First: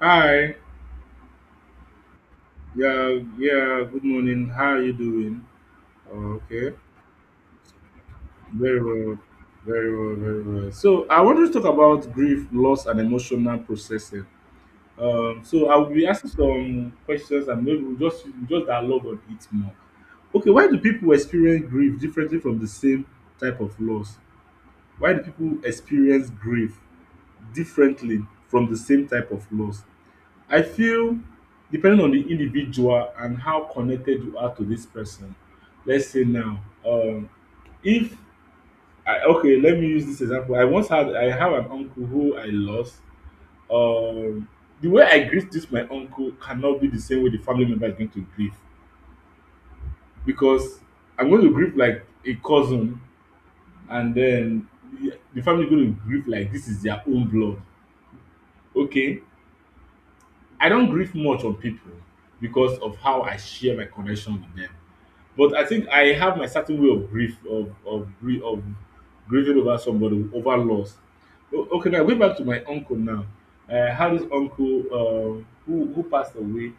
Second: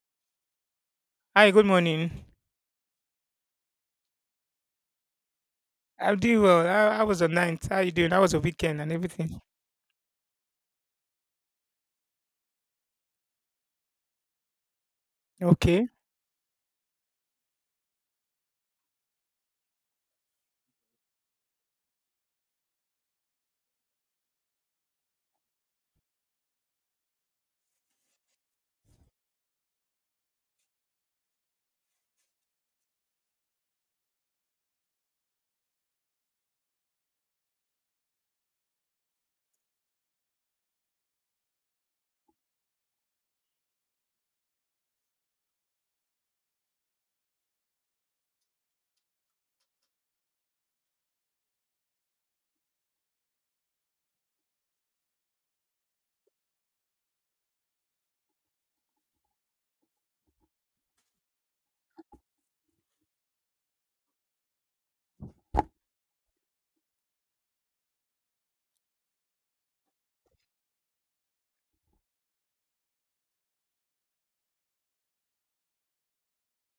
Hi. Hi, good morning. Yeah. Good morning. How are you doing? I'm Oh, doing well. okay. I was the night? How you doing? How was a weekend Very and well. everything? Very well. So I want to talk about grief, loss, and emotional processing. So I will Okay. be asking some questions, and maybe we'll just dialogue on it more. Okay. Why do people experience grief differently from the same type of loss? Why do people experience grief differently from the same type of loss? I feel depending on the individual and how connected you are to this person. Let's say now, um, if okay, let me use this example. I once had I have an uncle who I lost. Um, the way I greet this my uncle cannot be the same way the family member is going to grieve because I'm going to grieve like a cousin, and then the family is going to grieve like this is their own blood. Okay, I don't grieve much on people because of how I share my connection with them. But I think I have my certain way of grief of grieving over somebody over loss. Okay, now going back to my uncle now. I had this uncle who passed away.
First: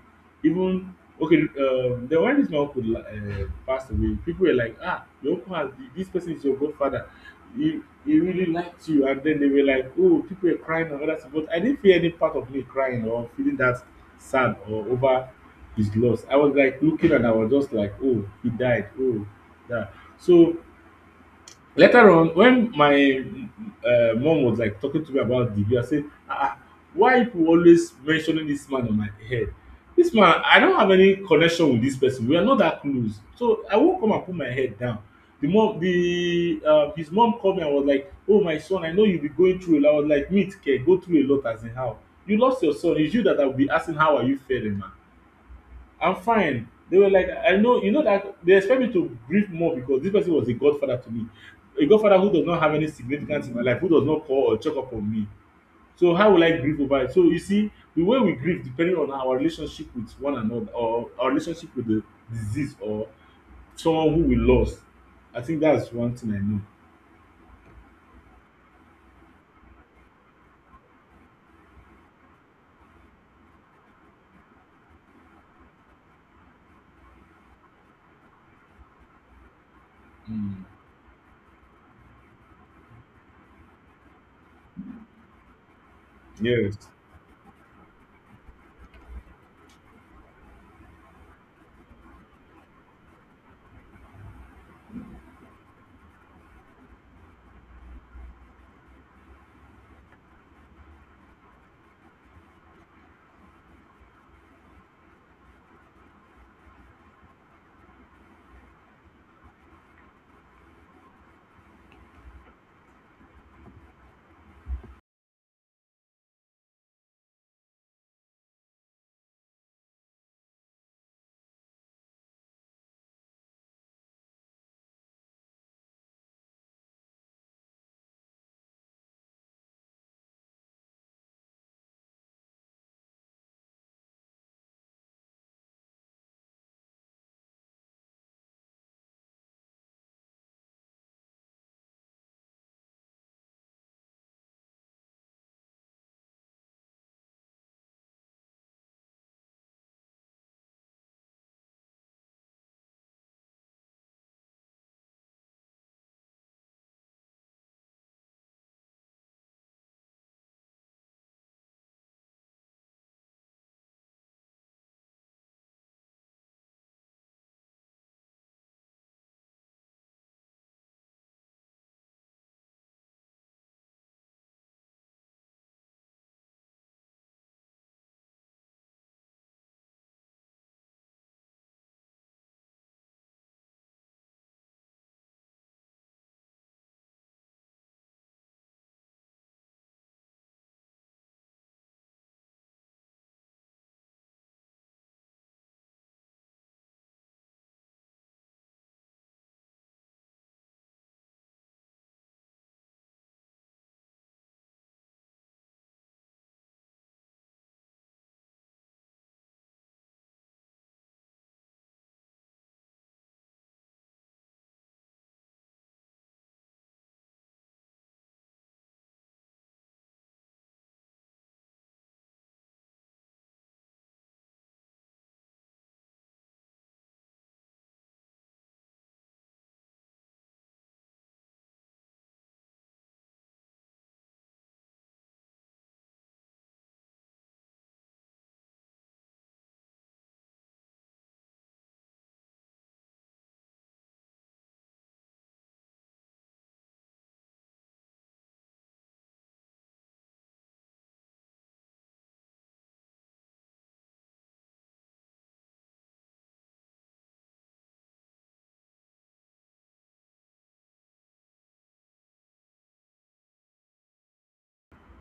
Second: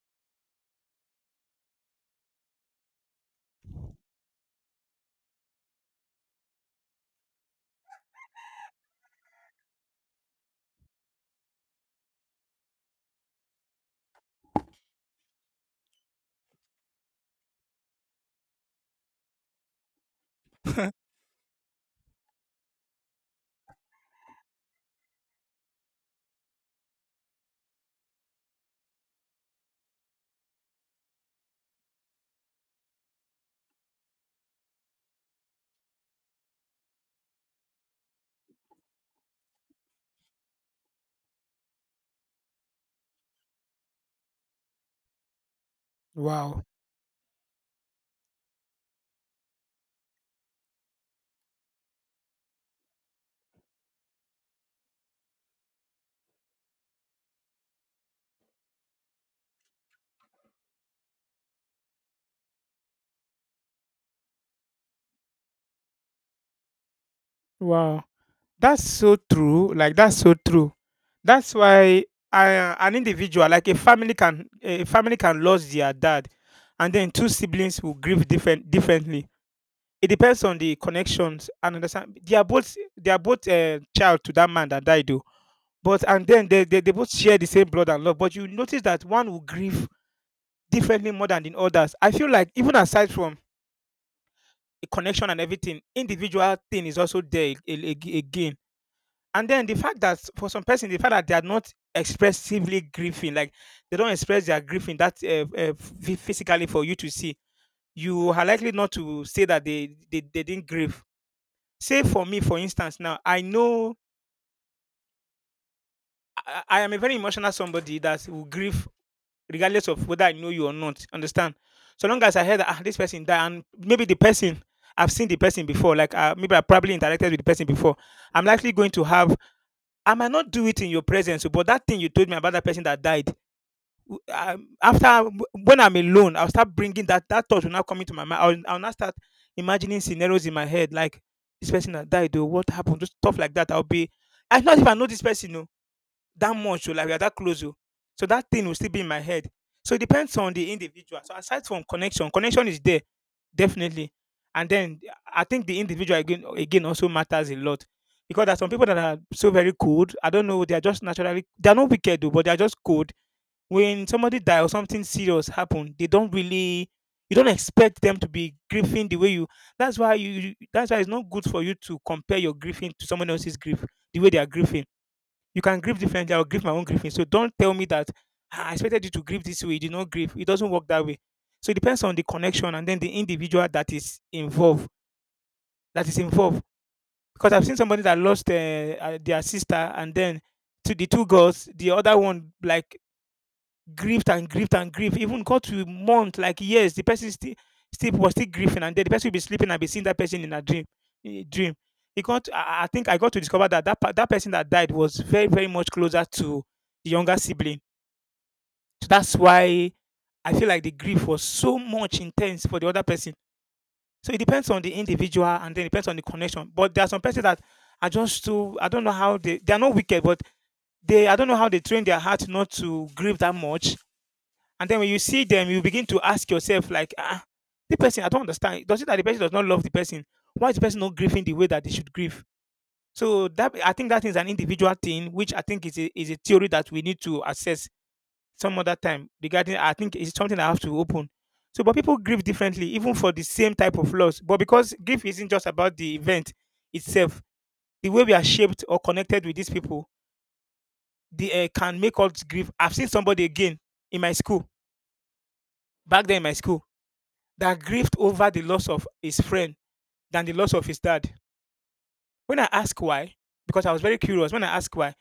Even okay, then when this my uncle passed away, people were like, ah, your uncle has this person is your godfather. He really liked you, and then they were like, oh, people were crying and all that. But I didn't feel any part of me crying or feeling that sad or over is lost. I was like looking and I was just like, oh, he died. Oh, yeah. So later on, when my mom was like talking to me about the, I said, why people always mentioning this man on my head? This man, I don't have any connection with this person. We are not that close. So I won't come and put my head down. The mom, the His mom called me and was like, "Oh my son, I know you'll be going through a lot." I was like, "Meet, can go through a lot as in how you lost your son. It's you that I'll be asking how are you faring, man. I'm Wow. fine." They were like, I know, you know that they expect me to grieve more because this person was a godfather to me. A godfather who does not have any significance in my life, who does not call or check up on me. So how will I grieve over it? So you see, the way we grieve depending on our relationship with one another or our relationship with the disease or someone who we lost. I think that's one thing I know. Wow. That's so true. Like that's so true. That's why I, an individual, like a family can lose their dad, and then two siblings will grieve differently. It depends on Mm. the connections and understand. They are both child to that man that died, though. But and then Yes. They both share the same blood and love. But you notice that one will grieve differently more than in others. I feel like even aside from the connection and everything, individual thing is also there again. And then the fact that for some person, the fact that they are not expressively grieving, like they don't express their grieving that physically for you to see, you are likely not to say that they didn't grieve. Say for me, for instance, now I know I am a very emotional somebody that will grieve regardless of whether I know you or not. Understand? So long as I heard that this person died, and maybe the person I've seen the person before, like maybe I probably interacted with the person before, I'm likely going to have. I might not do it in your presence, but that thing you told me about that person that died. After when I'm alone, I'll start bringing that thought will now come into my mind. I'll now start imagining scenarios in my head like this person that died, though, what happened, just stuff like that. I not if I know this person, no that much, oh, like we are that close. Oh. So that thing will still be in my head. So it depends on the individual. So aside from connection, connection is there, definitely. And then I think the individual again, again also matters a lot. Because there are some people that are so very cold. I don't know, they are just naturally they are not wicked though, but they are just cold. When somebody die or something serious happen, they don't really you don't expect them to be grieving the way you that's why that's why it's not good for you to compare your grieving to someone else's grief, the way they are grieving you can grieve differently. I'll grieve my own grieving. So don't tell me that, "Ah, I expected you to grieve this way. You did not grieve. It doesn't work that way." So it depends on the connection and then the individual that is involved. That is involved. Because I've seen somebody that lost their sister and then to the two girls, the other one like grieved and grieved and grieved, even got to month, like years. The person still still was still grieving, and then the person will be sleeping and be seeing that person in a dream. Dream. It got. I think I got to discover that that person that died was very very much closer to the younger sibling. So that's why I feel like the grief was so much intense for the other person. So it depends on the individual, and then it depends on the connection. But there are some persons that are just too. I don't know how they. They are not wicked, but they. I don't know how they train their heart not to grieve that much, and then when you see them, you begin to ask yourself, like, ah, the person, I don't understand. Does it that the person does not love the person? Why is the person not grieving the way that they should grieve? So that I think that is an individual thing, which I think is is a theory that we need to assess some other time regarding I think it's something I have to open. So but people grieve differently, even for the same type of loss. But because grief isn't just about the event itself, the way we are shaped or connected with these people, they can make us grieve. I've seen somebody again in my school, back then in my school, that grieved over the loss of his friend than the loss of his dad. When I asked why, because I was very curious, when I asked why,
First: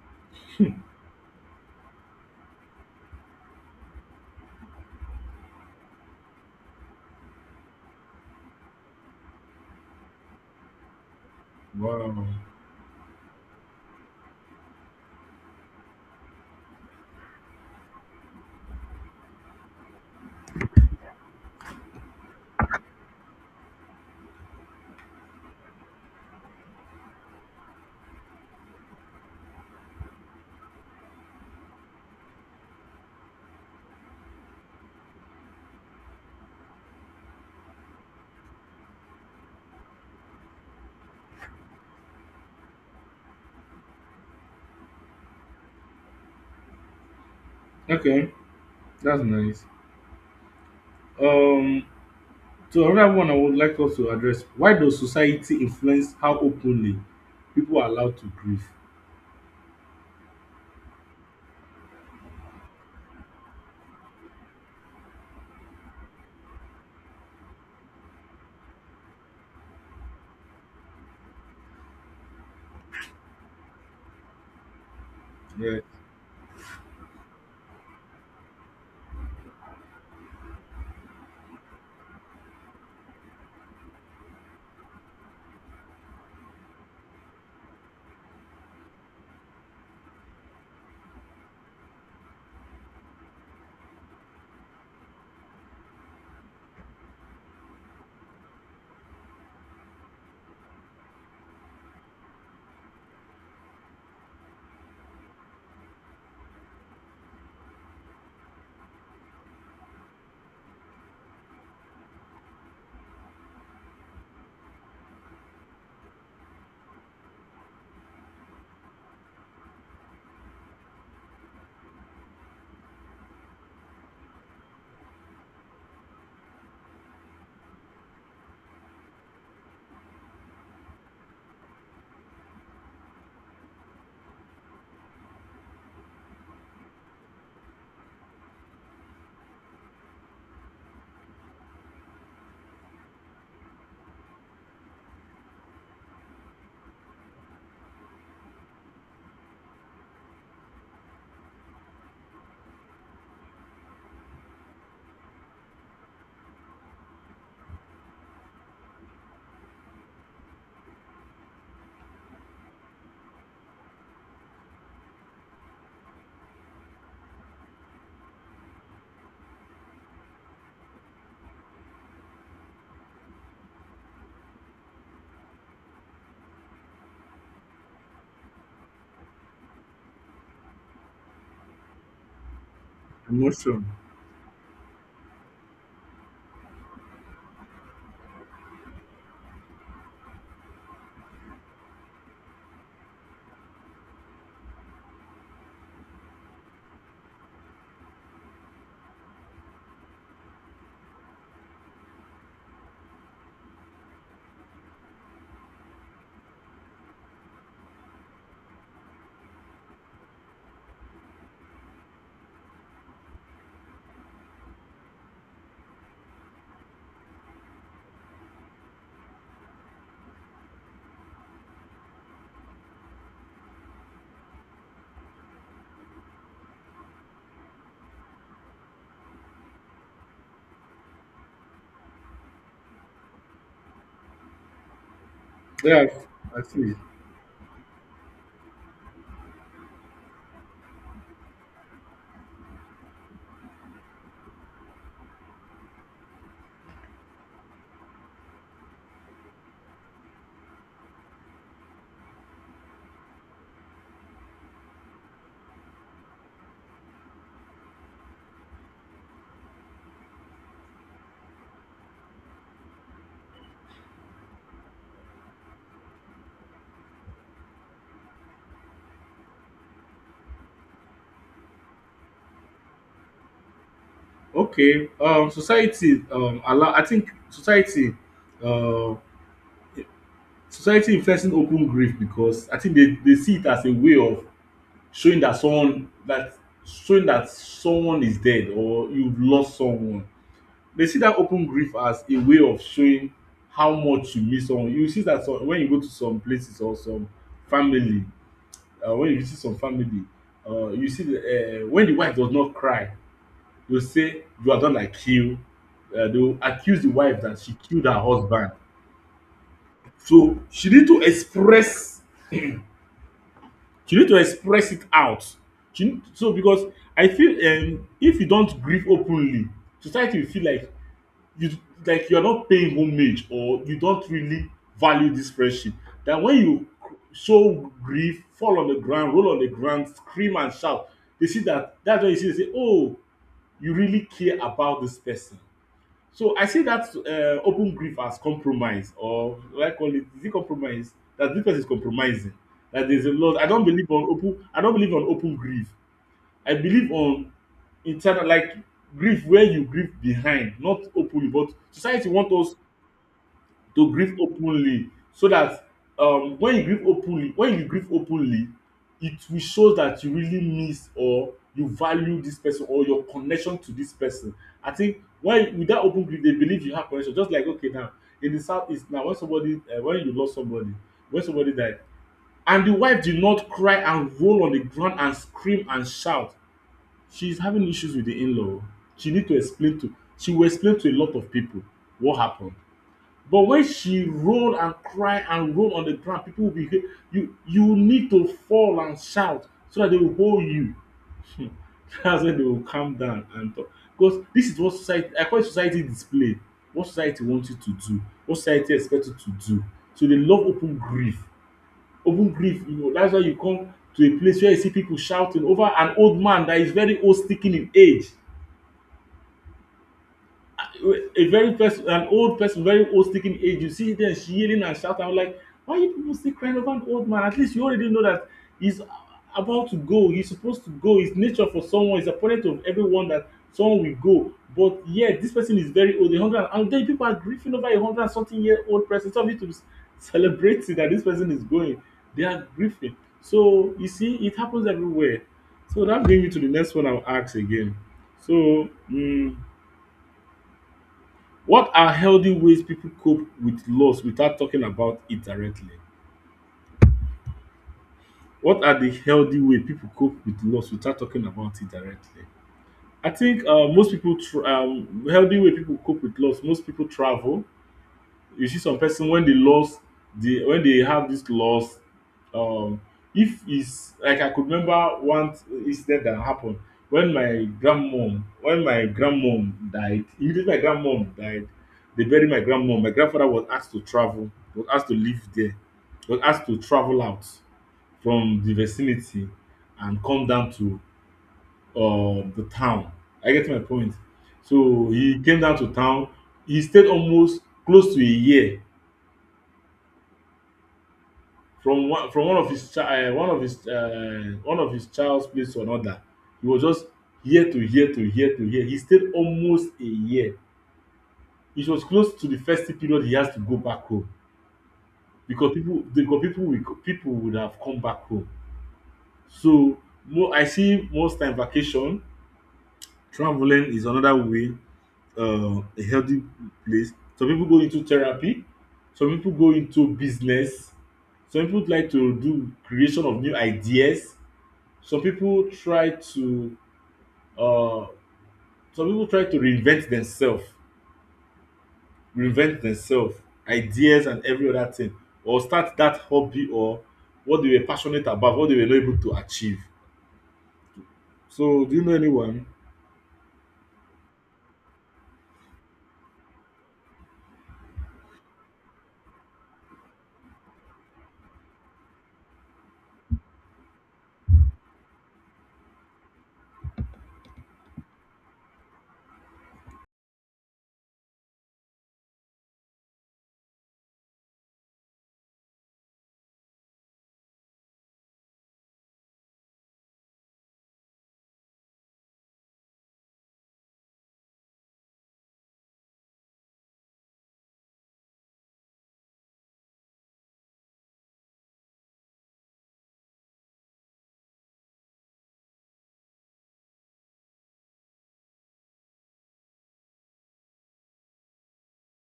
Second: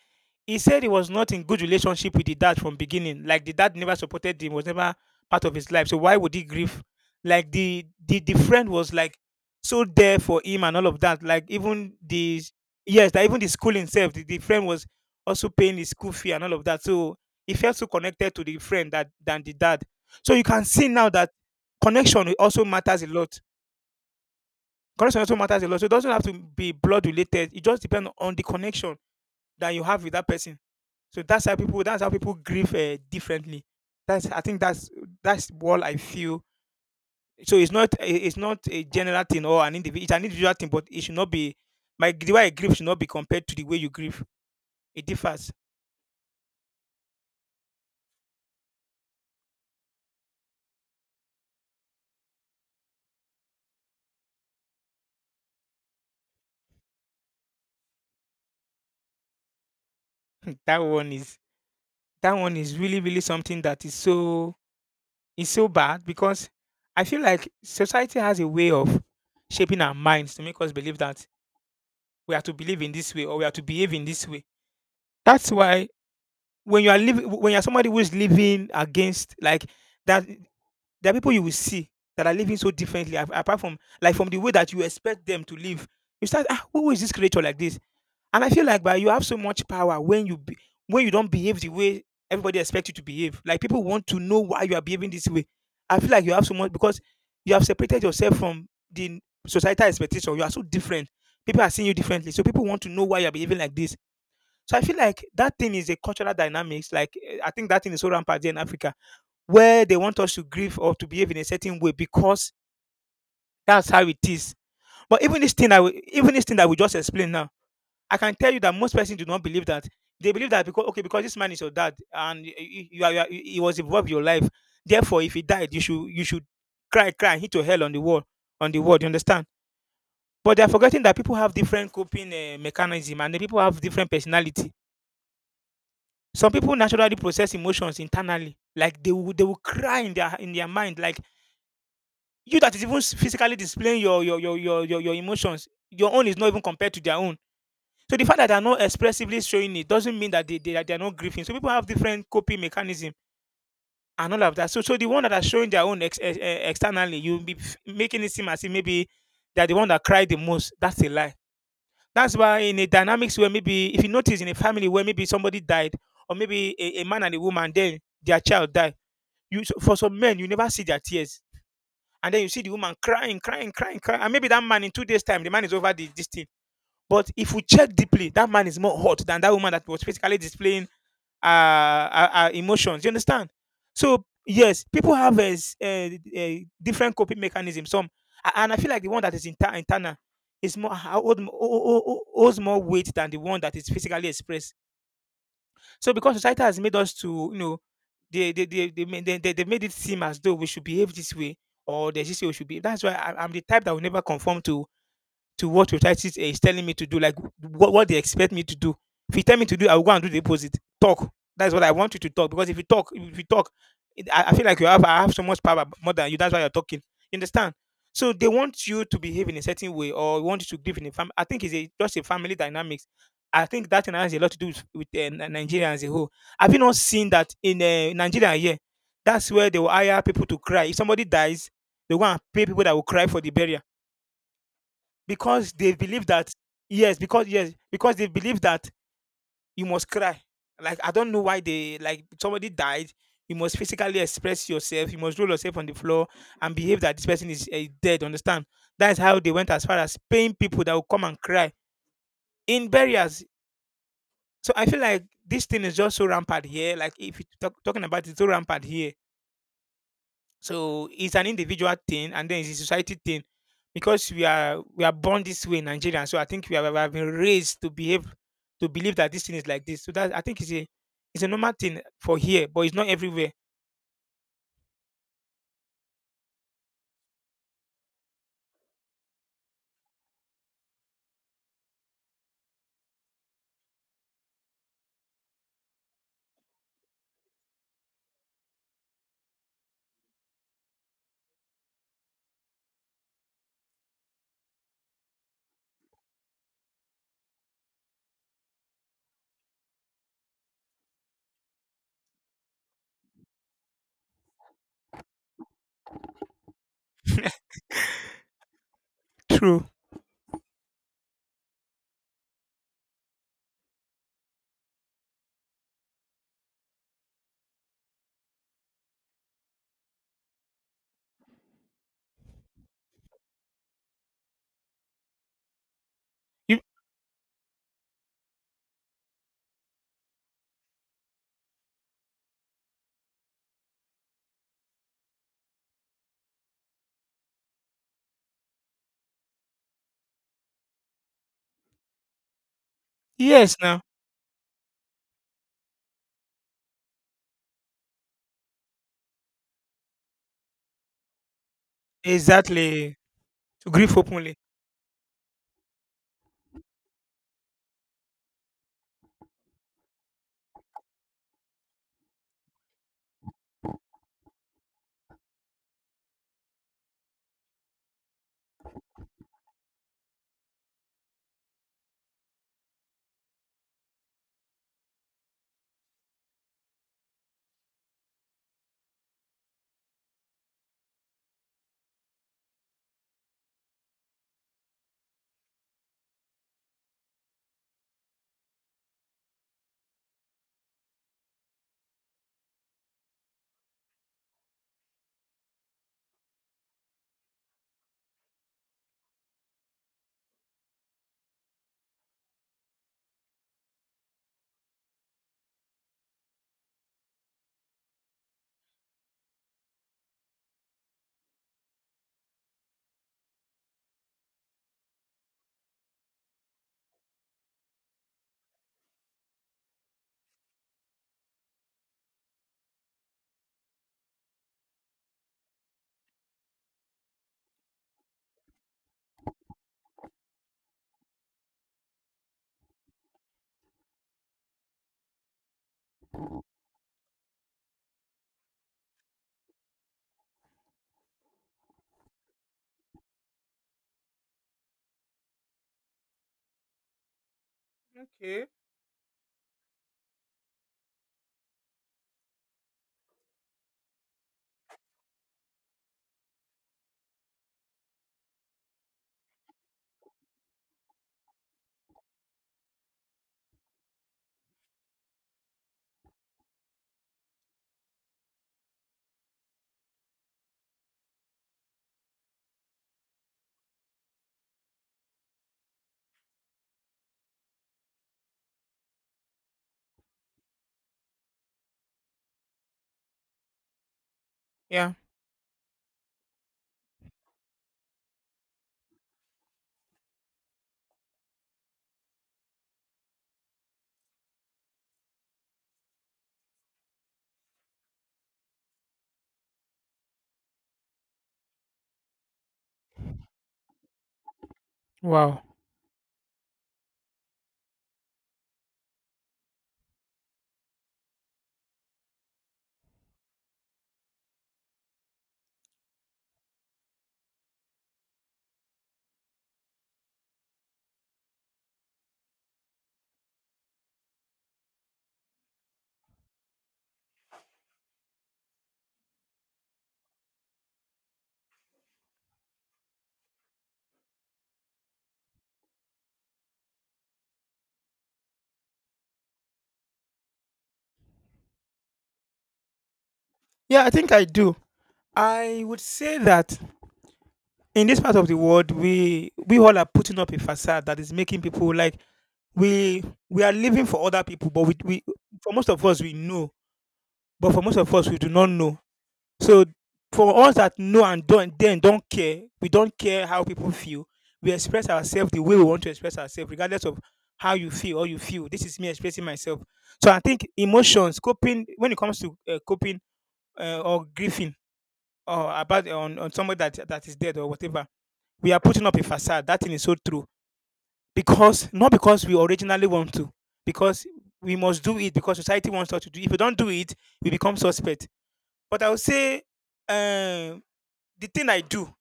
he said he was not in good relationship with the dad from beginning. Like the dad never supported him, was never part of his life. So why would he grieve? Like the friend was like so there for him and all of that. Like even Wow. the yes, that even the school itself, the friend was also paying his school fee and all of that. So he felt so connected to the friend that than the dad. So you can see now that connection also matters a lot. Correction also matters a lot. So it doesn't have to be blood related. It just depends on the connection that you have with that person. So that's how people. That's how people grieve differently. That's. I think that's what I feel. So it's not. It's not a general thing or an individual. It's an individual thing, but it should not be. My the way I grieve should not be compared to the way you grieve. It differs. Okay. That's nice. Um So another one I would like us to address, why does society influence how openly people are allowed to grieve? That one is. That one is really really something that is so. Is so bad because I feel like society has a way of shaping our minds to make us believe that we have to believe in this way or we have to behave in this way. That's Yeah, why when you are living, when you're somebody who is living against like that, there are people you will see that are living so differently. Apart from like from the way that you expect them to live, you start ah, who is this creature like this? And I feel like but you have so much power when you be, when you don't behave the way everybody expects you to behave. Like people want to know why you are behaving this way. I feel like you have so much because you have separated yourself from the societal expectation. You are so different. People are seeing you differently, so people want to know why you are behaving like this. So I feel like that thing is a cultural dynamics. Like I think that thing is so rampant here in Africa, where they want us to grieve or to behave in a certain way because that's how it is. But even this thing, I even this thing that we just explained now I can tell you that most persons do not believe that. They believe that because okay, because this man is your dad, and you are he was involved in your life. Therefore, if he died, you should cry, cry, and hit your hell on the wall, on the wall. You understand? But they are forgetting that people have different coping mechanism, and the people have different personality. Some people naturally process emotions internally, like they will cry in their mind, like you that is even physically displaying your emotions. Your own is not even compared to their own. So the fact that they're not expressively showing it doesn't mean that they are not grieving. So people have different coping mechanism and all of that. So so the one that are showing their own externally, you'll be making it seem as if maybe they're the one that cried the most. That's a lie. That's why in a dynamics where maybe if you notice in a family where maybe somebody died or maybe a man and a woman then their child died, you so for some men you never see their tears. And then you see the woman crying, crying, crying, crying. And maybe that man in 2 days' time, the man is over the, this thing but if we check deeply, that man is more hot than that woman that was physically displaying emotions. You understand? emotion. So yes, people have different coping mechanism. Some, and I feel like the one that is internal is more holds more weight than the one that is physically expressed. So because society has made us to, you know, they, ma- they made it seem as though we should behave this way or there's this way we should behave. That's why I'm the type that will never conform to what Otitis is telling me to do, like what they expect me to do. If you tell me to do, I will go and do the opposite. Talk. That's what I want you to talk. Because if you talk, I feel like you have I have so much power more than you. That's why you're talking. You understand? So they want you to behave in a certain way, or want you to live in a family. I think it's just a family dynamics. I think that thing has a lot to do with Nigeria as a whole. Have you not seen that in Nigeria here? That's where they will hire people to cry. If somebody dies, they will go and pay people that will cry for the burial because they Yes, believe that I see. yes, because they believe that you must cry. Like, I don't know why, they like somebody died, you must physically express yourself, you must roll yourself on the floor and behave that this person is dead. Understand? That's how they went as far as paying people that will come and cry in barriers. So I feel like this thing is just so rampant here. Like, if you talk, talking about it, it's so rampant here. So it's an individual thing, and then it's a society thing, because we are born this way in Nigeria. So I think we have been raised to behave, to believe that this thing is like this. So that I think it's a normal thing for here, but it's not everywhere. Okay, society allow. I think uh, society influencing open grief because I think they see it as a way of showing that someone that showing that someone is dead or you've lost someone. They see that open grief as a way of showing how much you miss someone. You will see that some, when you go to some places or family, when you visit some family, you see when the wife does not cry, they will say you are done like kill. They will accuse the wife that she killed her husband. True. So she need to express it out. So because I feel if you don't grieve openly, society will feel like you like you're not paying homage or you don't really value this friendship. That when You, you show grief, fall on the ground, roll on the ground, scream and shout, they see that. That's when you see they say, oh, you really care about this person. So I see that open grief as compromise, or will I call it, is it compromise that this person is compromising? That there's a lot. Yes. Now, I don't believe on open grief. I believe on internal like grief where you grieve behind, not openly. But society want us exactly, to to grieve grieve openly. openly. So that when you grieve openly, when you grieve openly, it will show that you really miss or you value this person or your connection to this person. I think when with that open grief, they believe you have connection. Just like okay, now in the south east now, when somebody when you lost somebody, when somebody died and the wife did not cry and roll on the ground and scream and shout, she's having issues with the in-law. She need to explain to She will explain to a lot of people what happened. But when she roll and cry and roll on the ground, people will be, you need to fall and shout so that they will hold you. Hmm. That's when they will calm down and talk. Because this is what society, I call it society display. What society wants you to do, what society expect you to do. So they love open grief. Even grief, you know, that's why you come to a place where you see people shouting over an old man that is very old speaking in age. A very person, an old person, very old speaking age. You see them yelling and shouting. I'm like, why you people still crying over an old man? At least you already know that he's about to go. He's supposed to go. It's nature for someone. It's appointed of everyone that someone will go. But yeah, this person is very old, a hundred, and then people are grieving over a hundred and something year old person. Some of you to celebrating that this person is going, they are grieving. So you see, it happens everywhere. So that brings me to the next one I'll ask again. So, what are healthy ways people cope with loss without talking about it directly? Okay. What are the healthy way people cope with loss without talking about it directly? I think most people healthy way people cope with loss, most people travel. You see some person when they lost the when they have this loss, um, if it's like, I could remember one incident that happened when my grandmom died. Immediately my grandmom died, they buried my grandmom. My grandfather was asked to travel, was asked to live there, was asked to travel out from the vicinity and come down to the town. I get my point. So Yeah. he came down to town. He stayed almost close to a year from one of his child one of his child's place to another. He was just here. He stayed almost a year. It was close to the festive period, he has to go back home Wow. because people will, people would have come back home. So mo I see most time vacation, traveling is another way, a healthy place. Some people go into therapy. Some people go into business. Some people like to do creation of new ideas. Some people try to uh reinvent themselves, reinvent themselves ideas and every other thing, or start that hobby or what they were passionate about, what they were not able to achieve. So do you know anyone? Yeah, I think I do. I would say that in this part of the world, we all are putting up a facade that is making people like we are living for other people, but we for most of us we know, but for most of us we do not know. So for us that know and don't care, we don't care how people feel. We express ourselves the way we want to express ourselves, regardless of how you feel or you feel. This is me expressing myself. So I think emotions, coping when it comes to coping or grieving or about on somebody that is dead or whatever, we are putting up a facade. That thing is so true, because not because we originally want to, because we must do it because society wants us to do it. If we don't do it, we become suspect. But I would say, um the thing I do,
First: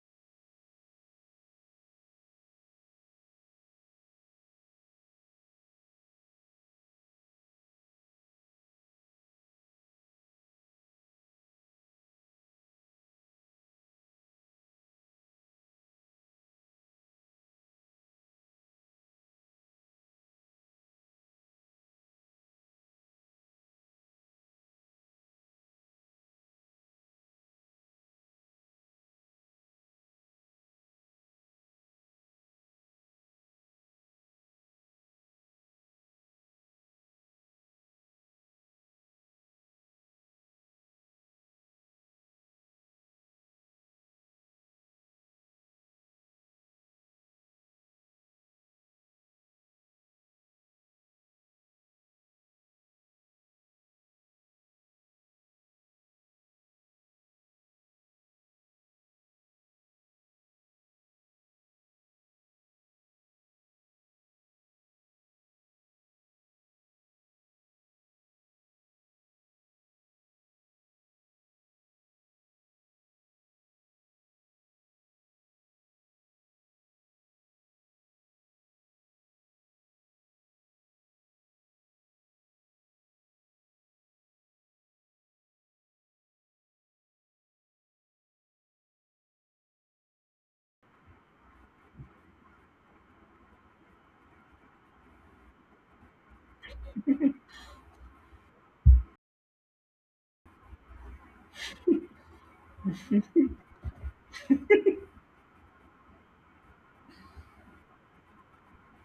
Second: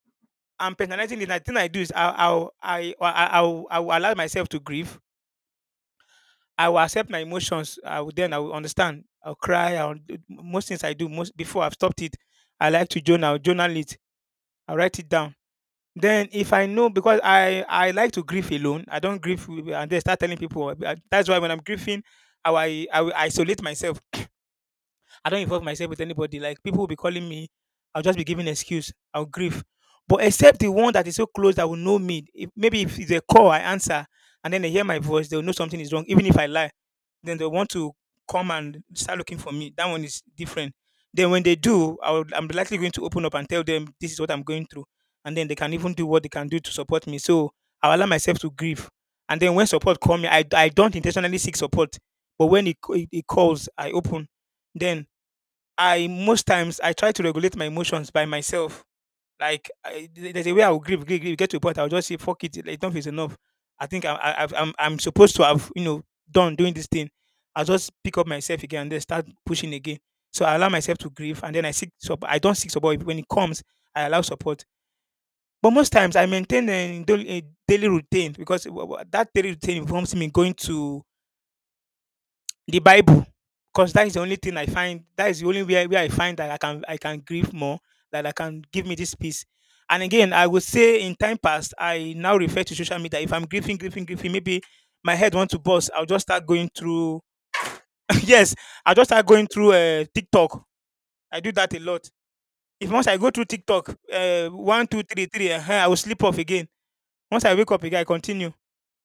I'm personalizing it. The thing I do is I I'll, I I'll, I will allow myself to grieve. I will accept my emotions. I will understand. I'll cry. Most things I do most before I've stopped it. I like to journal. I'll journal it. I'll write it down. Then if I know, because I like to grieve alone, I don't grieve and then start telling people. That's why when I'm grieving, I will isolate myself. I don't involve myself with anybody. Like, people will be calling me, I'll just be giving excuse. I'll grieve, but except the one that is so close that will know me. If, maybe if it's a call, I answer, and then they hear my voice, they'll know something is wrong, even if I lie. Then they want to come and start looking for me. That one is different. Then when they do, I'm likely going to open up and tell them this is what I'm going through, and then they can even do what they can do to support me. So I allow myself to grieve, and then when support comes, I don't intentionally seek support, but when it calls, I open. Then I most times I try to regulate my emotions by myself. There's a way I will grieve, grieve, grieve. Get to a point, I'll just say, "Fuck it, like, enough is enough." I think I'm, I, I've- I'm supposed to have, done doing this thing. I'll just pick up myself again and then start pushing again. So I allow myself to grieve, and then I seek support. I don't seek support when it comes. I allow support, but most times I maintain a daily routine, because that daily routine involves me going to the Bible, because that is the only thing I find. That is the only way where I find that I can grieve more, that I can give me this peace. And again, I would say in time past, I now refer to social media. If I'm grieving, grieving, grieving, maybe my head wants to bust. I'll just start going through. Yes, I'll just start going through TikTok. I do that a lot. If once I go through TikTok, one, two, three, three, I will sleep off again. Once I wake up again, I continue.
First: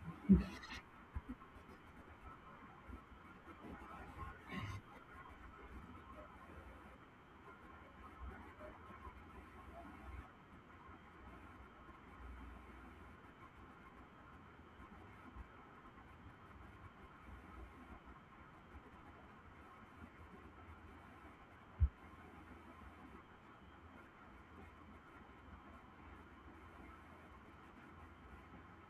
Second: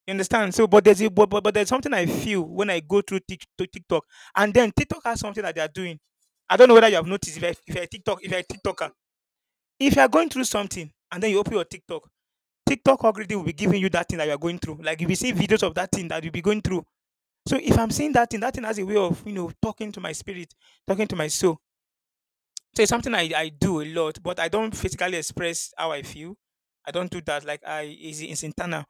You understand? So, but there's a, but there's something I feel when I go through TikTok, and then TikTok has something that they are doing. I don't know whether you have noticed. If I TikTok, if I TikToker, If you are going through something and then you open your TikTok, TikTok already will be giving you that thing that you are going through, like if you see videos of that thing that you'll be going through. So if I'm seeing that thing has a way of talking to my spirit, talking to my soul. So it's something I do a lot, but I don't physically express how I feel. I don't do that. Like, I is, it's internal.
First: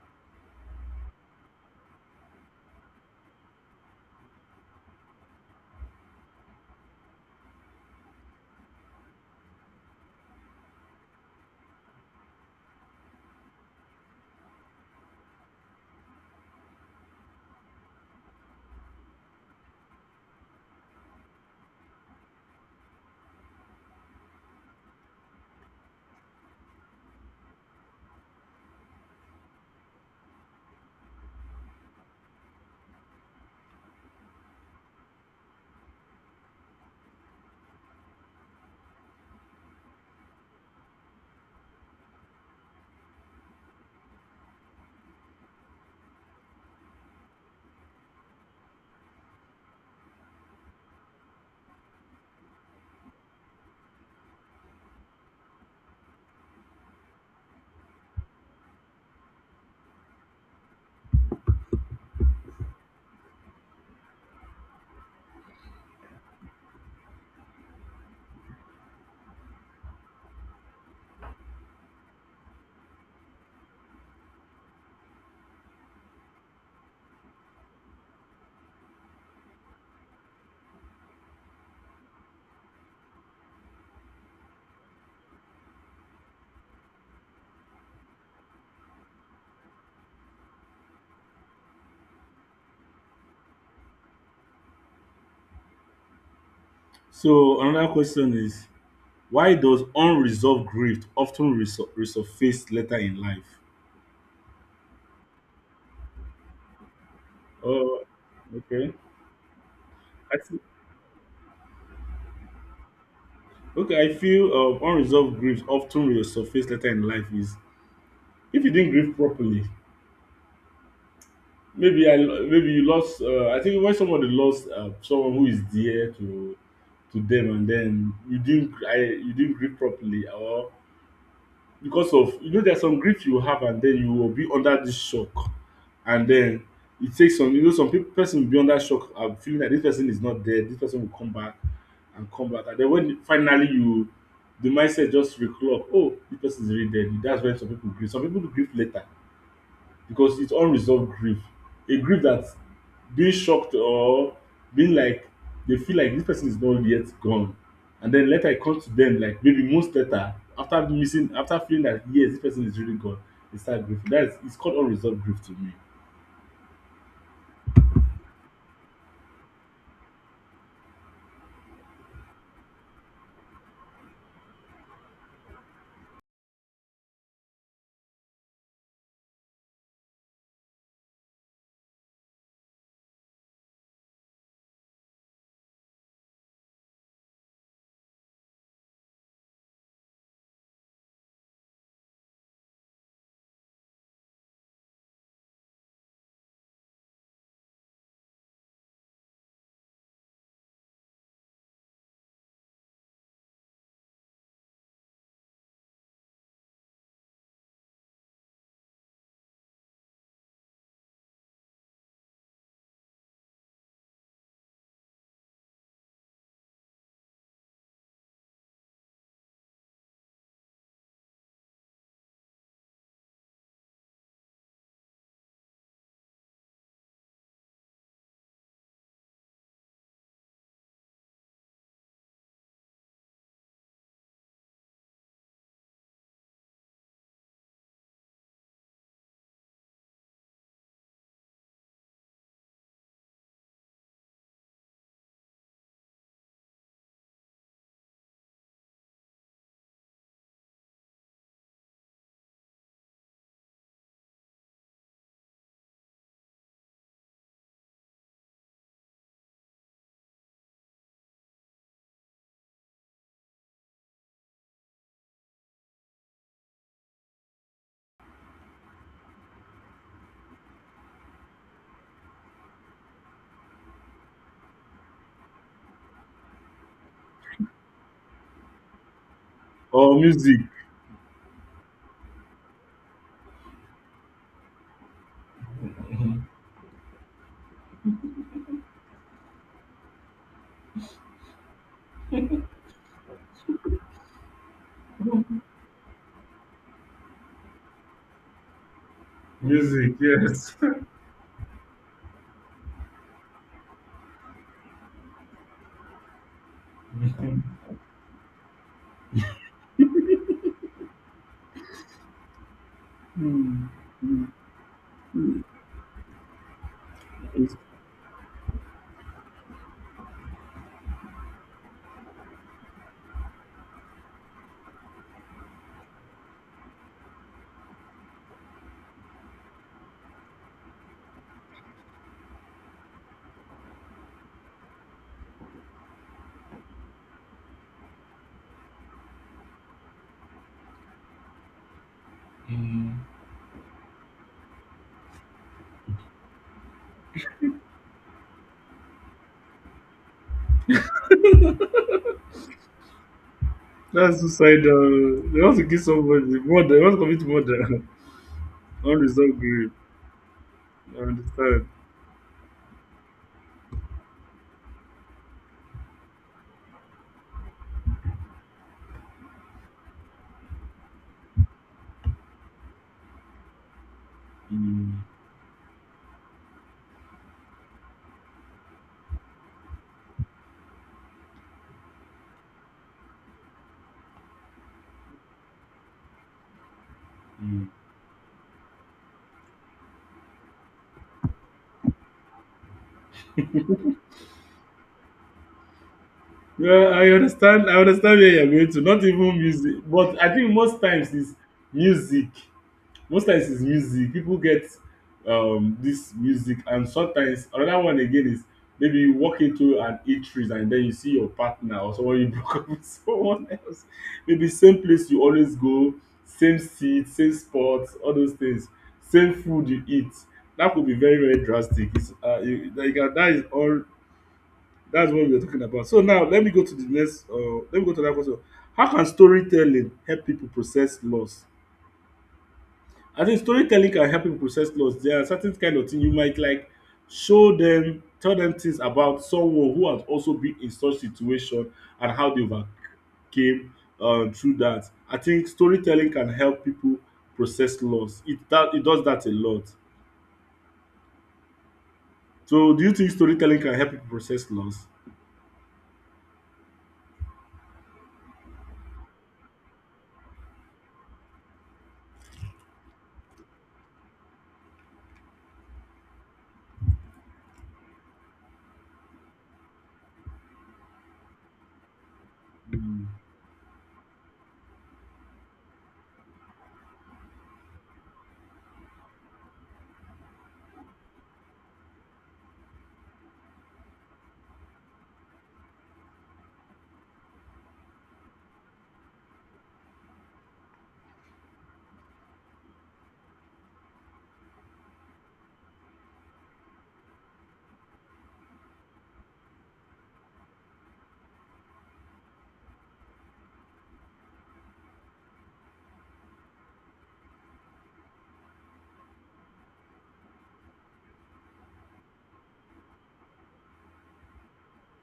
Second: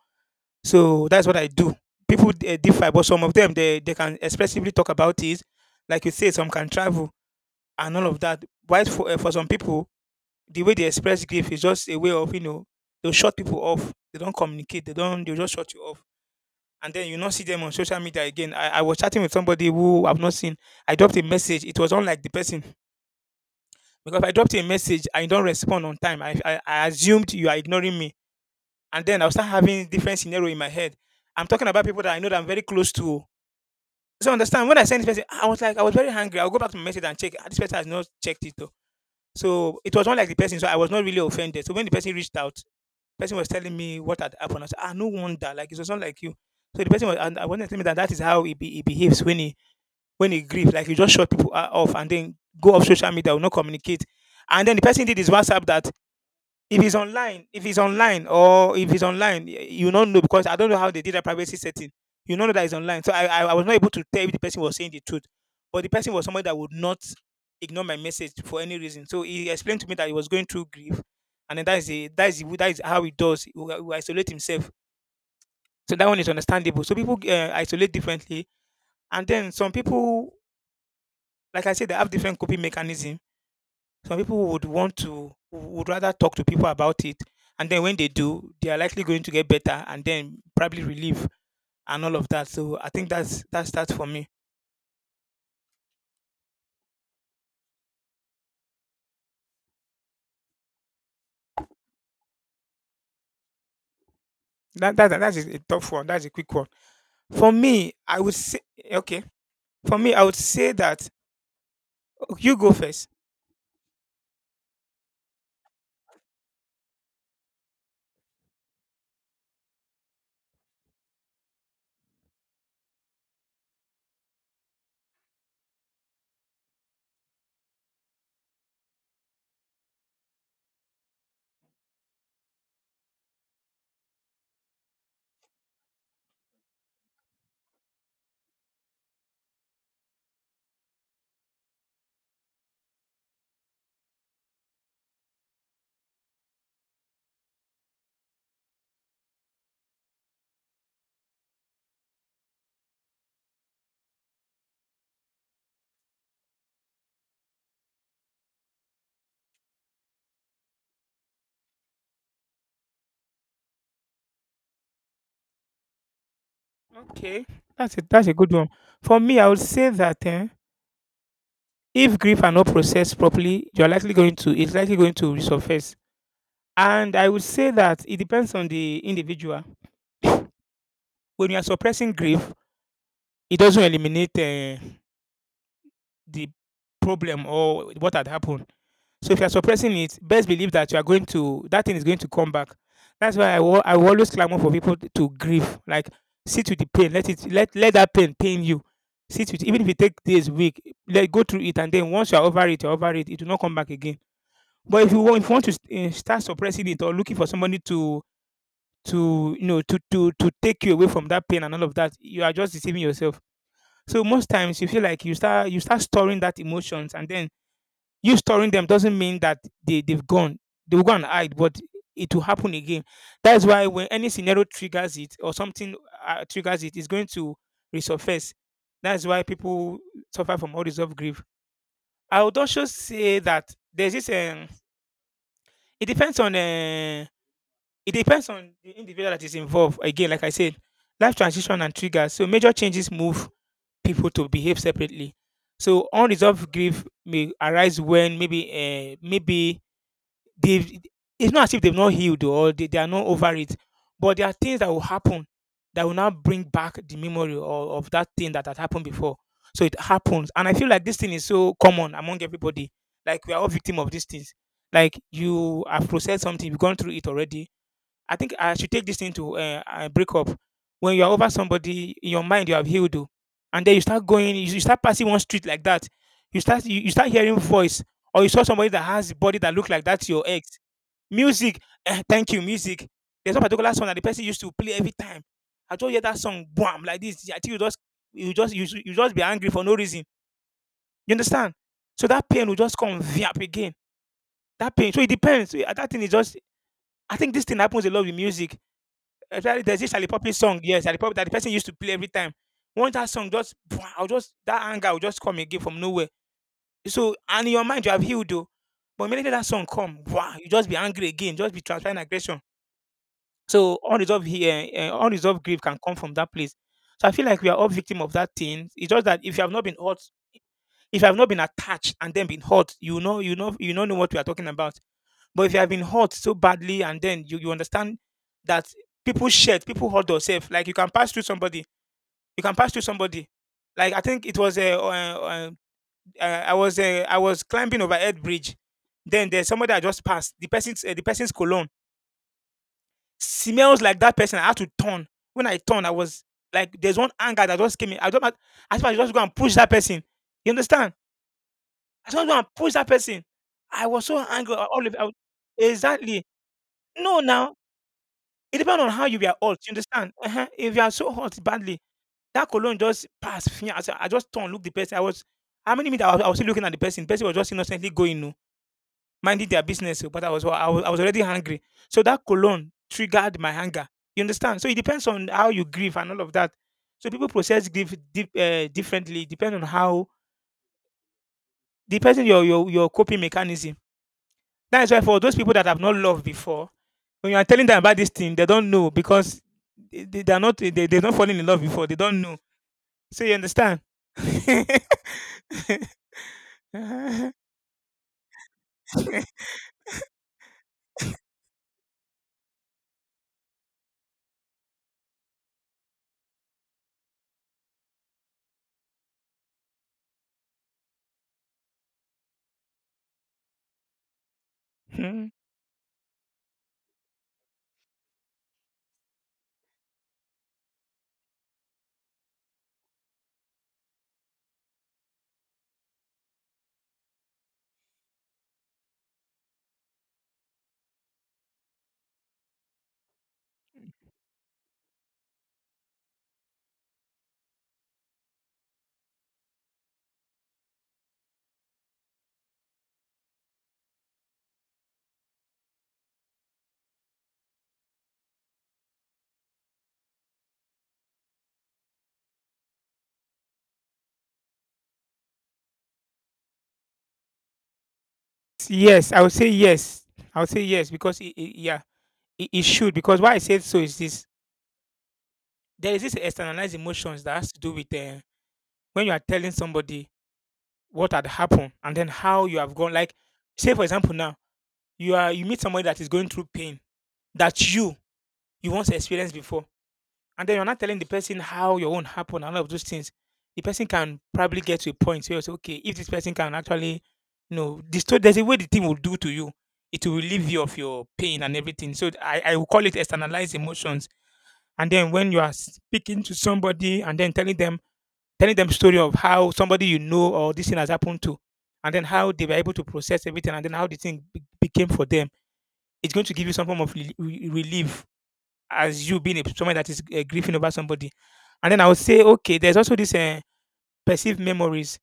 So that's what I do. People differ, but some of them, they can expressively talk about it. Like you say, some can travel and all of that. While for some people, the way they express grief is just a way of they'll shut people off. They don't communicate. They don't. They will just shut you off, and then you not see them on social media again. I was chatting with somebody who I've not seen. I dropped a message. It was unlike the person, because I dropped a message and you don't respond on time. I assumed you are ignoring me, and then I'll start having different scenario in my head. I'm talking about people that I know that I'm very close to. So understand, when I sent this person, I was like, I was very angry. I'll go back to my message and check. "Ah, this person has not checked it though." So it was not like the person, so I was not really offended. So when the person reached out, the person was telling me what had happened. I said, ah, no wonder, like it was not like you. So the person was, and I wasn't, telling me that that is how he behaves when he grieves. Like, you just shut people off and then go off social media, will not communicate. And then the person did his WhatsApp that if it's online, you not know, because I don't know how they did a privacy setting. You don't know that it's online. So I was not able to tell if the person was saying the truth. But the person was somebody that would not ignore my message for any reason. So he explained to me that he was going through grief. And then that is how he does. He will isolate himself. So that one is understandable. So people isolate differently. And then some people, like I said, they have different coping mechanism. Some people would want to would rather talk to people about it, and then when they do, they are likely going to get better, and then probably relief and all of that. So I think that's that for me. So another question is, why does unresolved grief often resur- resurface later in life? That's a tough one. That's a quick one. For me, Oh, I would say. okay. Okay. For me, I would I see. say that. Okay, you go first. Okay, I feel unresolved grief often resurface later in life is if you didn't grieve properly. Maybe you lost. I think when somebody lost someone who is dear to them, and then you didn't grieve properly, or because of, you know, there's some grief you have, and then you will be under this shock. And then it takes some, you know, some people, person will be under shock and feeling that this person is not dead, this person will come back, and then when finally you, the mindset just reclock, oh, this person is really dead. That's when some people grieve. Some people do grieve later because it's unresolved grief. A grief that being shocked or being like, they feel like this person is not yet gone. And then later I come to them like maybe months later, after missing, after feeling that yes, this person is really gone, they start grieving. That is, it's called unresolved grief to me. Okay, that's a good one. For me, I would say that if grief are not processed properly, you're likely going to it's likely going to resurface. And I would say that it depends on the individual. When you are suppressing grief, it doesn't eliminate the problem or what had happened. So if you're suppressing it, best believe that you are going to that thing is going to come back. That's why I will always clamor for people to grieve. Like, sit with the pain, let it let let that pain pain you. Sit with, even if it take days, week, let go through it, and then once you're over it, you're over it. It will not come back again. But if you want to start suppressing it or looking for somebody to you know to take you away from that pain and all of that, you are just deceiving yourself. So most times you feel like you start storing that emotions, and then you storing them doesn't mean that they've gone. They will go and hide, but it will happen again. That's why when any scenario triggers it or something triggers it, it's going to resurface. That's why people suffer from unresolved grief. I would also say that there's this. It depends on. Uh, it depends on the individual that is involved. Again, like I said, life transition and triggers. So major changes move people to behave separately. So unresolved grief may arise when maybe they it's not as if they've not healed or they are not over it, but there are things that will happen that will now bring back the memory, or of that thing that had happened before. So it happens, and I feel like this thing is so common among everybody. Like, we are all victim of these things. Like, you have processed something, you've gone through it already. I think I should take this thing to, break up. When you are over somebody in your mind, you have healed, oh, and then you start passing one street like that. You start hearing voice, or you saw somebody that has body that look like Or that's your music. ex. Music, thank you, music. There's one particular song that the person used to play every time. I just hear that song, bam, like this. I think you just be angry for no reason. You understand? So that pain will just come up again. That pain. So it depends. I think it's just. I think this thing happens a lot with music. Actually, there's this Music, Ali Puppi yes. song, yes, Ali Puppi that the person used to play every time. Once that song just, I'll just that anger will just come again from nowhere. So, and in your mind you have healed though, but immediately that song come, wow, you just be angry again, just be transferring aggression. Mm, So mm, unresolved grief can come from that place. So I feel like we are it's- all victim of that thing. It's just that if you have not been hurt, if you have not been attached and then been hurt, you don't know what we are talking about. But if you have been hurt so badly and then you understand that people shed, people hurt themselves. Like, you can pass through somebody, you can pass through somebody. Like, I think I was climbing over Ed Bridge. Then there's somebody I just passed. The person's cologne mm, smells like that person. I had to turn. When I turned, I was like, there's one anger that just came in. I don't. I thought I just go and push that person. You understand? I just go and push that person. I was so That's angry. All of, I, was- suicidal. They want to kill exactly. somebody. Murder. They want to No, commit now, murder. it depends on how you were Unresolved hurt, you grief. understand? Uh-huh. If you are I so hurt understand. badly, that cologne just passed. Fia, I just turned, looked the person. I was, how many minutes I was still looking at the person. The person was just innocently going, no, minding their business. Oh, but I was already hungry. So that cologne triggered my hunger. You understand? So it mm, depends on how you grieve and all of that. So people process grief differently, depending on how the person your coping mechanism. That is why for those people that have not loved before, when you are telling mm. them about this thing, they don't know because they are not they, they don't falling in love before. They don't know. So you understand? Yeah, I understand. I understand where you're going to. Not even music, but I think most times is music. Most times is music. People get this music, and sometimes another one again is maybe you walk into an eatery and then you see your partner or someone you broke up with someone else. Maybe same place you Hmm. always go, same seat, same spot, all those things, same food you eat. That could be very very drastic. It's you, like that is all that's what we were talking about. So now let me go to the next. Let me go to that question. How can storytelling help people process loss? I think storytelling can help people process loss. There are certain kind of thing you might like show them, tell them things about someone who has also been in such situation and how they overcame through that. I think storytelling can help people process loss. It that it does that a lot. So do you think storytelling can help people process loss? Yes, I would say yes. I would say yes because yeah, it should, because why I said so is this: there is this externalized emotions that has to do with, when you are telling somebody what had happened and then how you have gone. Mm. Like, say for example, now you meet somebody that is going through pain that you once experienced before. And then you're not telling the person how your own happened and all of those things. The person can probably get to a point where it's okay, if this person can actually, destroy, there's a way the thing will do to you. It will relieve you of your pain and everything. So I will call it externalized emotions. And then when you are speaking to somebody and then telling them, story of how somebody you know or this thing has happened to, and then how they were able to process everything and then how the thing became for them, it's going to give you some form of relief as you being someone that is grieving over somebody. And then I would say, okay, there's also this perceived memories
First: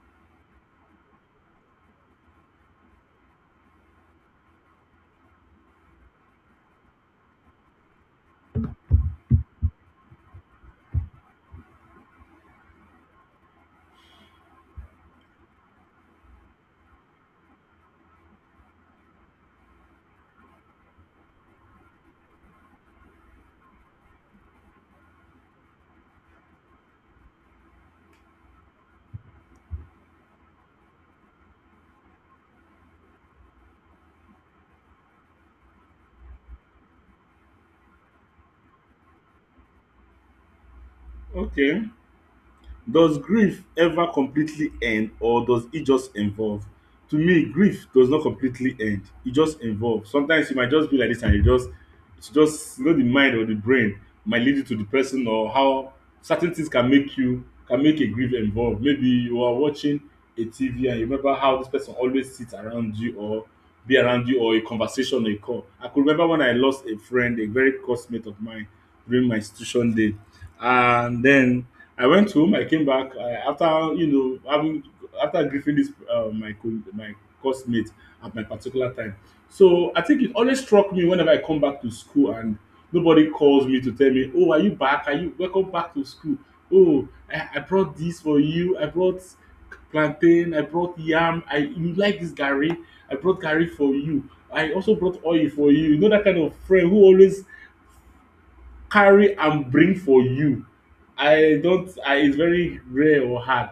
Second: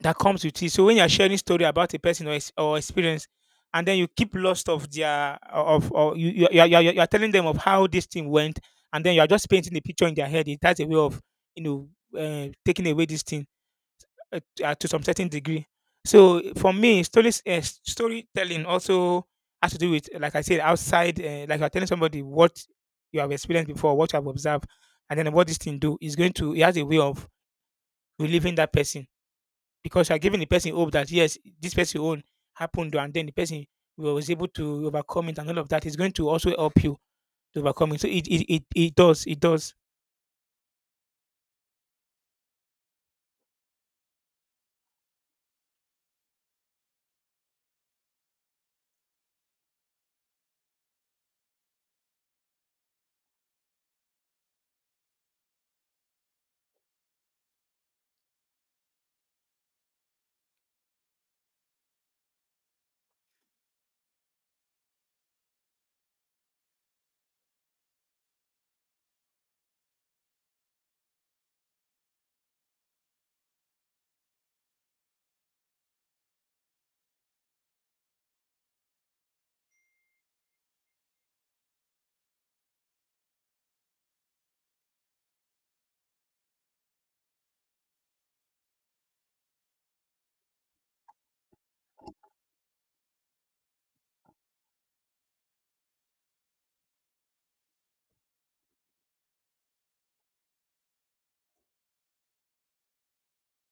that comes with it. So when you're sharing story about a person, or experience, and then you keep lost of their of or you are telling them of how this thing went, and then you are just painting a picture in their head. That's a way of, you know taking away this thing, to some certain degree. So for me, storytelling also has to do with, like I said, outside. Like, you're telling somebody what you have experienced before, what you have observed, and then what this thing do is going to. It has a way of relieving that person, because you're giving the person hope that yes, this person own happened, and then the person was able to overcome it, and all of that is going to also help you to overcome it. So it does, it does. Okay. Does grief ever completely end or does it just evolve? To me, grief does not completely end. It just evolves. Sometimes you might just be like this and you just it's just you know the mind or the brain might lead you to the person or how certain things can make you can make a grief involved. Maybe you are watching a TV and you remember how this person always sits around you or be around you or a conversation or a call. I could remember when I lost a friend, a very close mate of mine during my institution day. And then I went home. I came back after you know having after grieving this my course mate at my particular time. So I think it always struck me whenever I come back to school and nobody calls me to tell me, "Oh, are you back? Are you welcome back to school? Oh, I brought this for you. I brought plantain. I brought yam. I you like this gari? I brought gari for you. I also brought oil for you. You know that kind of friend who always carry and bring for you. I don't. I it's very rare or hard.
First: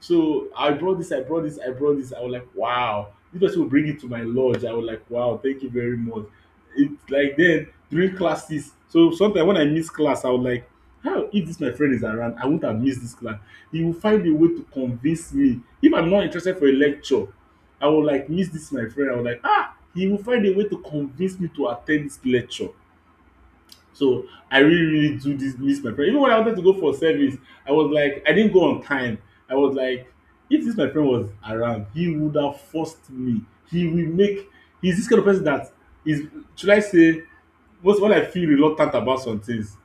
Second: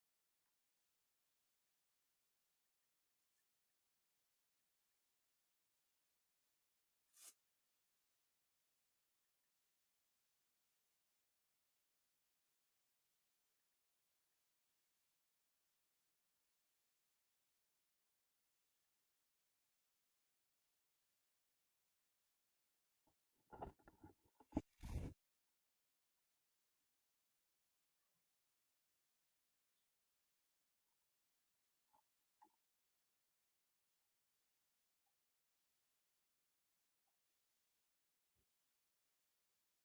So I brought this. I brought this. I brought this. I was like, wow. This person will bring it to my lodge. I was like, wow. Thank you very much. It's like then during classes. So sometimes when I miss class, I was like, how if this my friend is around, I wouldn't have missed this class. He will find a way to convince me. If I'm not interested for a lecture, I will like miss this my friend. I was like, ah, he will find a way to convince me to attend this lecture. So I really really do this miss my friend. Even when I wanted to go for service, I was like I didn't go on time. I was like, if this my friend was around, he would have forced me. He will make he's this kind of person that is should I say most when I feel reluctant about some things,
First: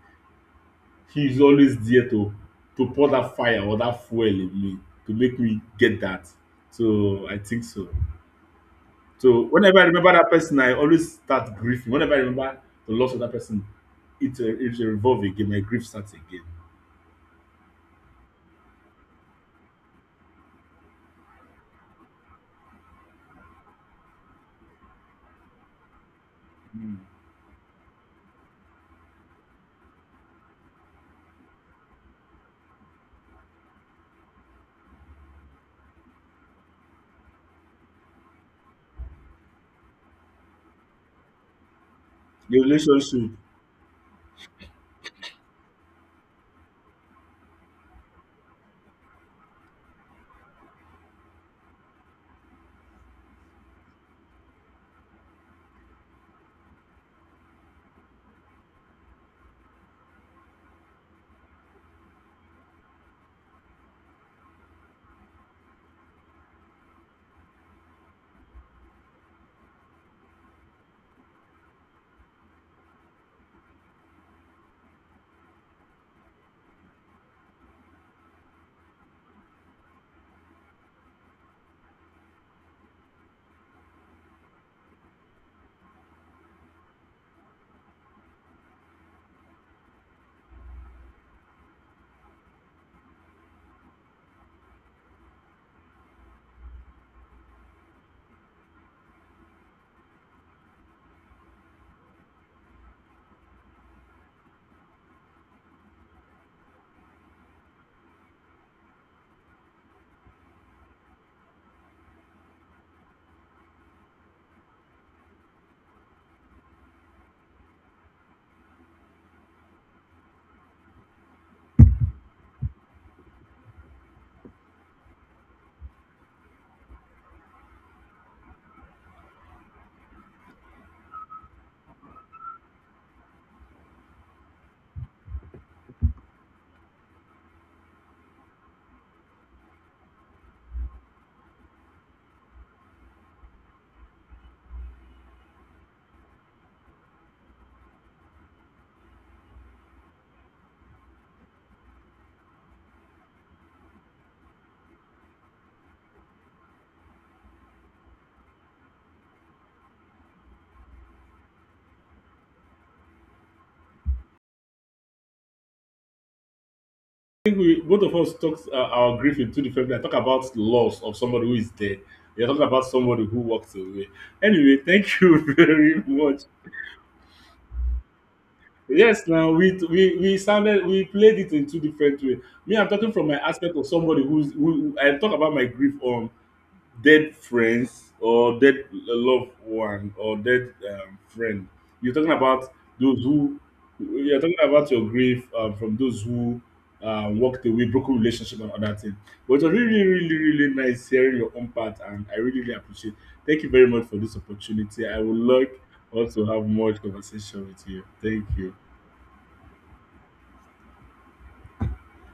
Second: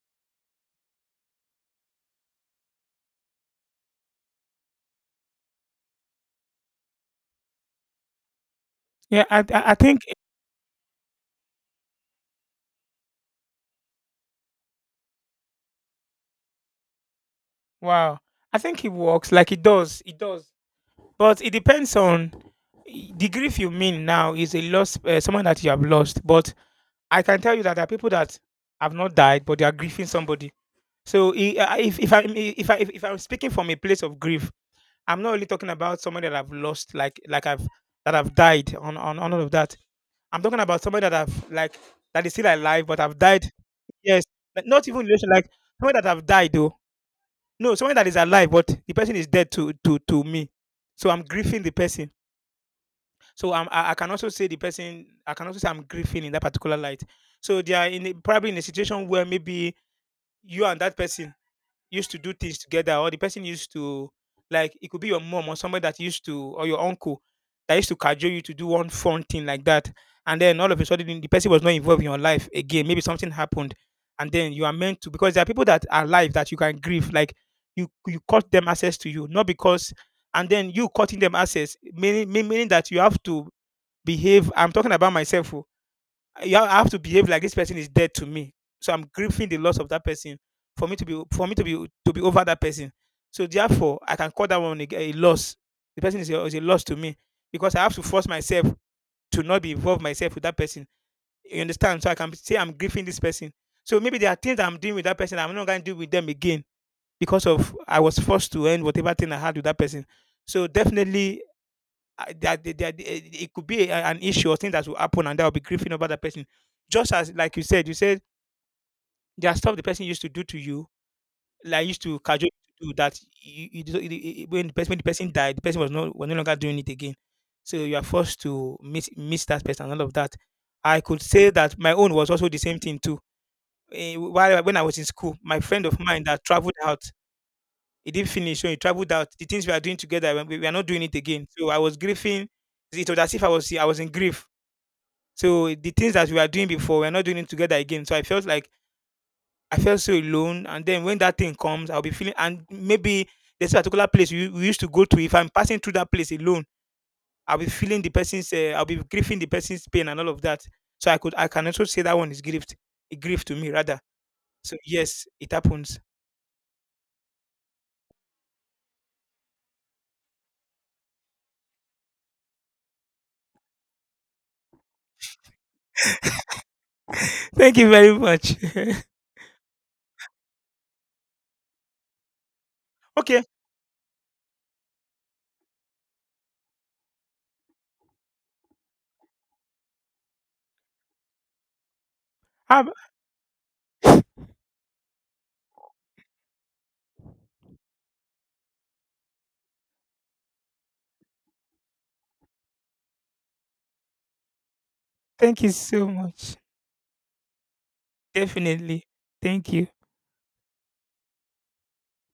he's always there to pour that fire or that fuel in me to make me get that. So I think so. Yeah, I So I I whenever I think, remember that person, I always start grieving. Whenever I remember the loss of that person, it's a revolving. Again. My grief starts again. wow. I think it works. Like, it does. It does. But it depends on, the grief you mean now is a loss, someone that you have lost. But Mm. I can tell you that there are people that have not died, but they are grieving somebody. So, I- if I if I if I'm speaking from a place of grief, I'm not only talking about somebody that I've lost, like, I've that I've died on all of that. I'm talking about somebody that I've, like, that is still The alive, but I've relationship. died. Yes, but not even relation, like, someone that I've died though. No, someone that is alive, but the person is dead to me. So I'm grieving the person. So I can also say I'm grieving in that particular light. So they are in a, probably in a situation where maybe you and that person used to do things together, or the person used to, like, it could be your mom or somebody that used to, or your uncle that used to cajole you to do one fun thing like that. And then all of a sudden, the person was not involved in your life again. Maybe something happened, and then you are meant to, because there are people that are alive that you can grieve. Like, you cut them access to you, not because, and then you cutting them access, meaning, meaning that you have to behave. I'm talking about myself. Oh, yeah, I have to behave like this person is dead to me. So I'm grieving the loss of that person, for me to be for me to be over that person. So therefore, I can call that one a loss. The person is a loss to me, because I have to force myself to not be involved myself with that person. You understand? So I can say I'm grieving this person. So maybe there are things I'm doing with that person, I'm not going to do with them again, because of I was forced to end whatever thing I had with that person. So definitely, I- that they- that it could be an issue or thing that will happen, and that will be grieving over the person. Just as like you said there are stuff the person used to do to you, like, used to casually do that you, do- you- you- when the person died, the person was no longer doing it again. So you are forced to miss that person and all of that. I could say that my own was also the same thing too. While when I was in school, my friend of mine that traveled out, he didn't finish, so he traveled out. The things we are doing together, we are not doing it again. So I was grieving. It was as if I was in grief. So the things that we were doing before, we're not doing it together again. So I felt like I felt so alone. And then when that thing comes, I'll be feeling, and maybe this particular place we used to go to, if I'm passing through that place alone, I'll be feeling the person's. I'll be grieving the person's pain and all of that. So I can also say that one is grief, a grief to me rather. So yes, it happens. I think we both of us talked our grief in two different. Ways. I talk about loss of somebody who is dead. You're talking about somebody who walked away. Anyway, thank you very much. Thank you very much. Yes, now we sounded we played it in two different ways. Me, I'm talking from my Okay. aspect of somebody who's who I talk about my grief on dead friends or dead loved one or dead friend. You're talking about how those who you're talking about your grief from those who walked away, broken relationship and other thing. But it was really, really, really nice hearing your own part, and I really, really appreciate. Thank you very much for this opportunity. I would Thank you like so also much. have more conversation with you. Thank you. Definitely. Thank you.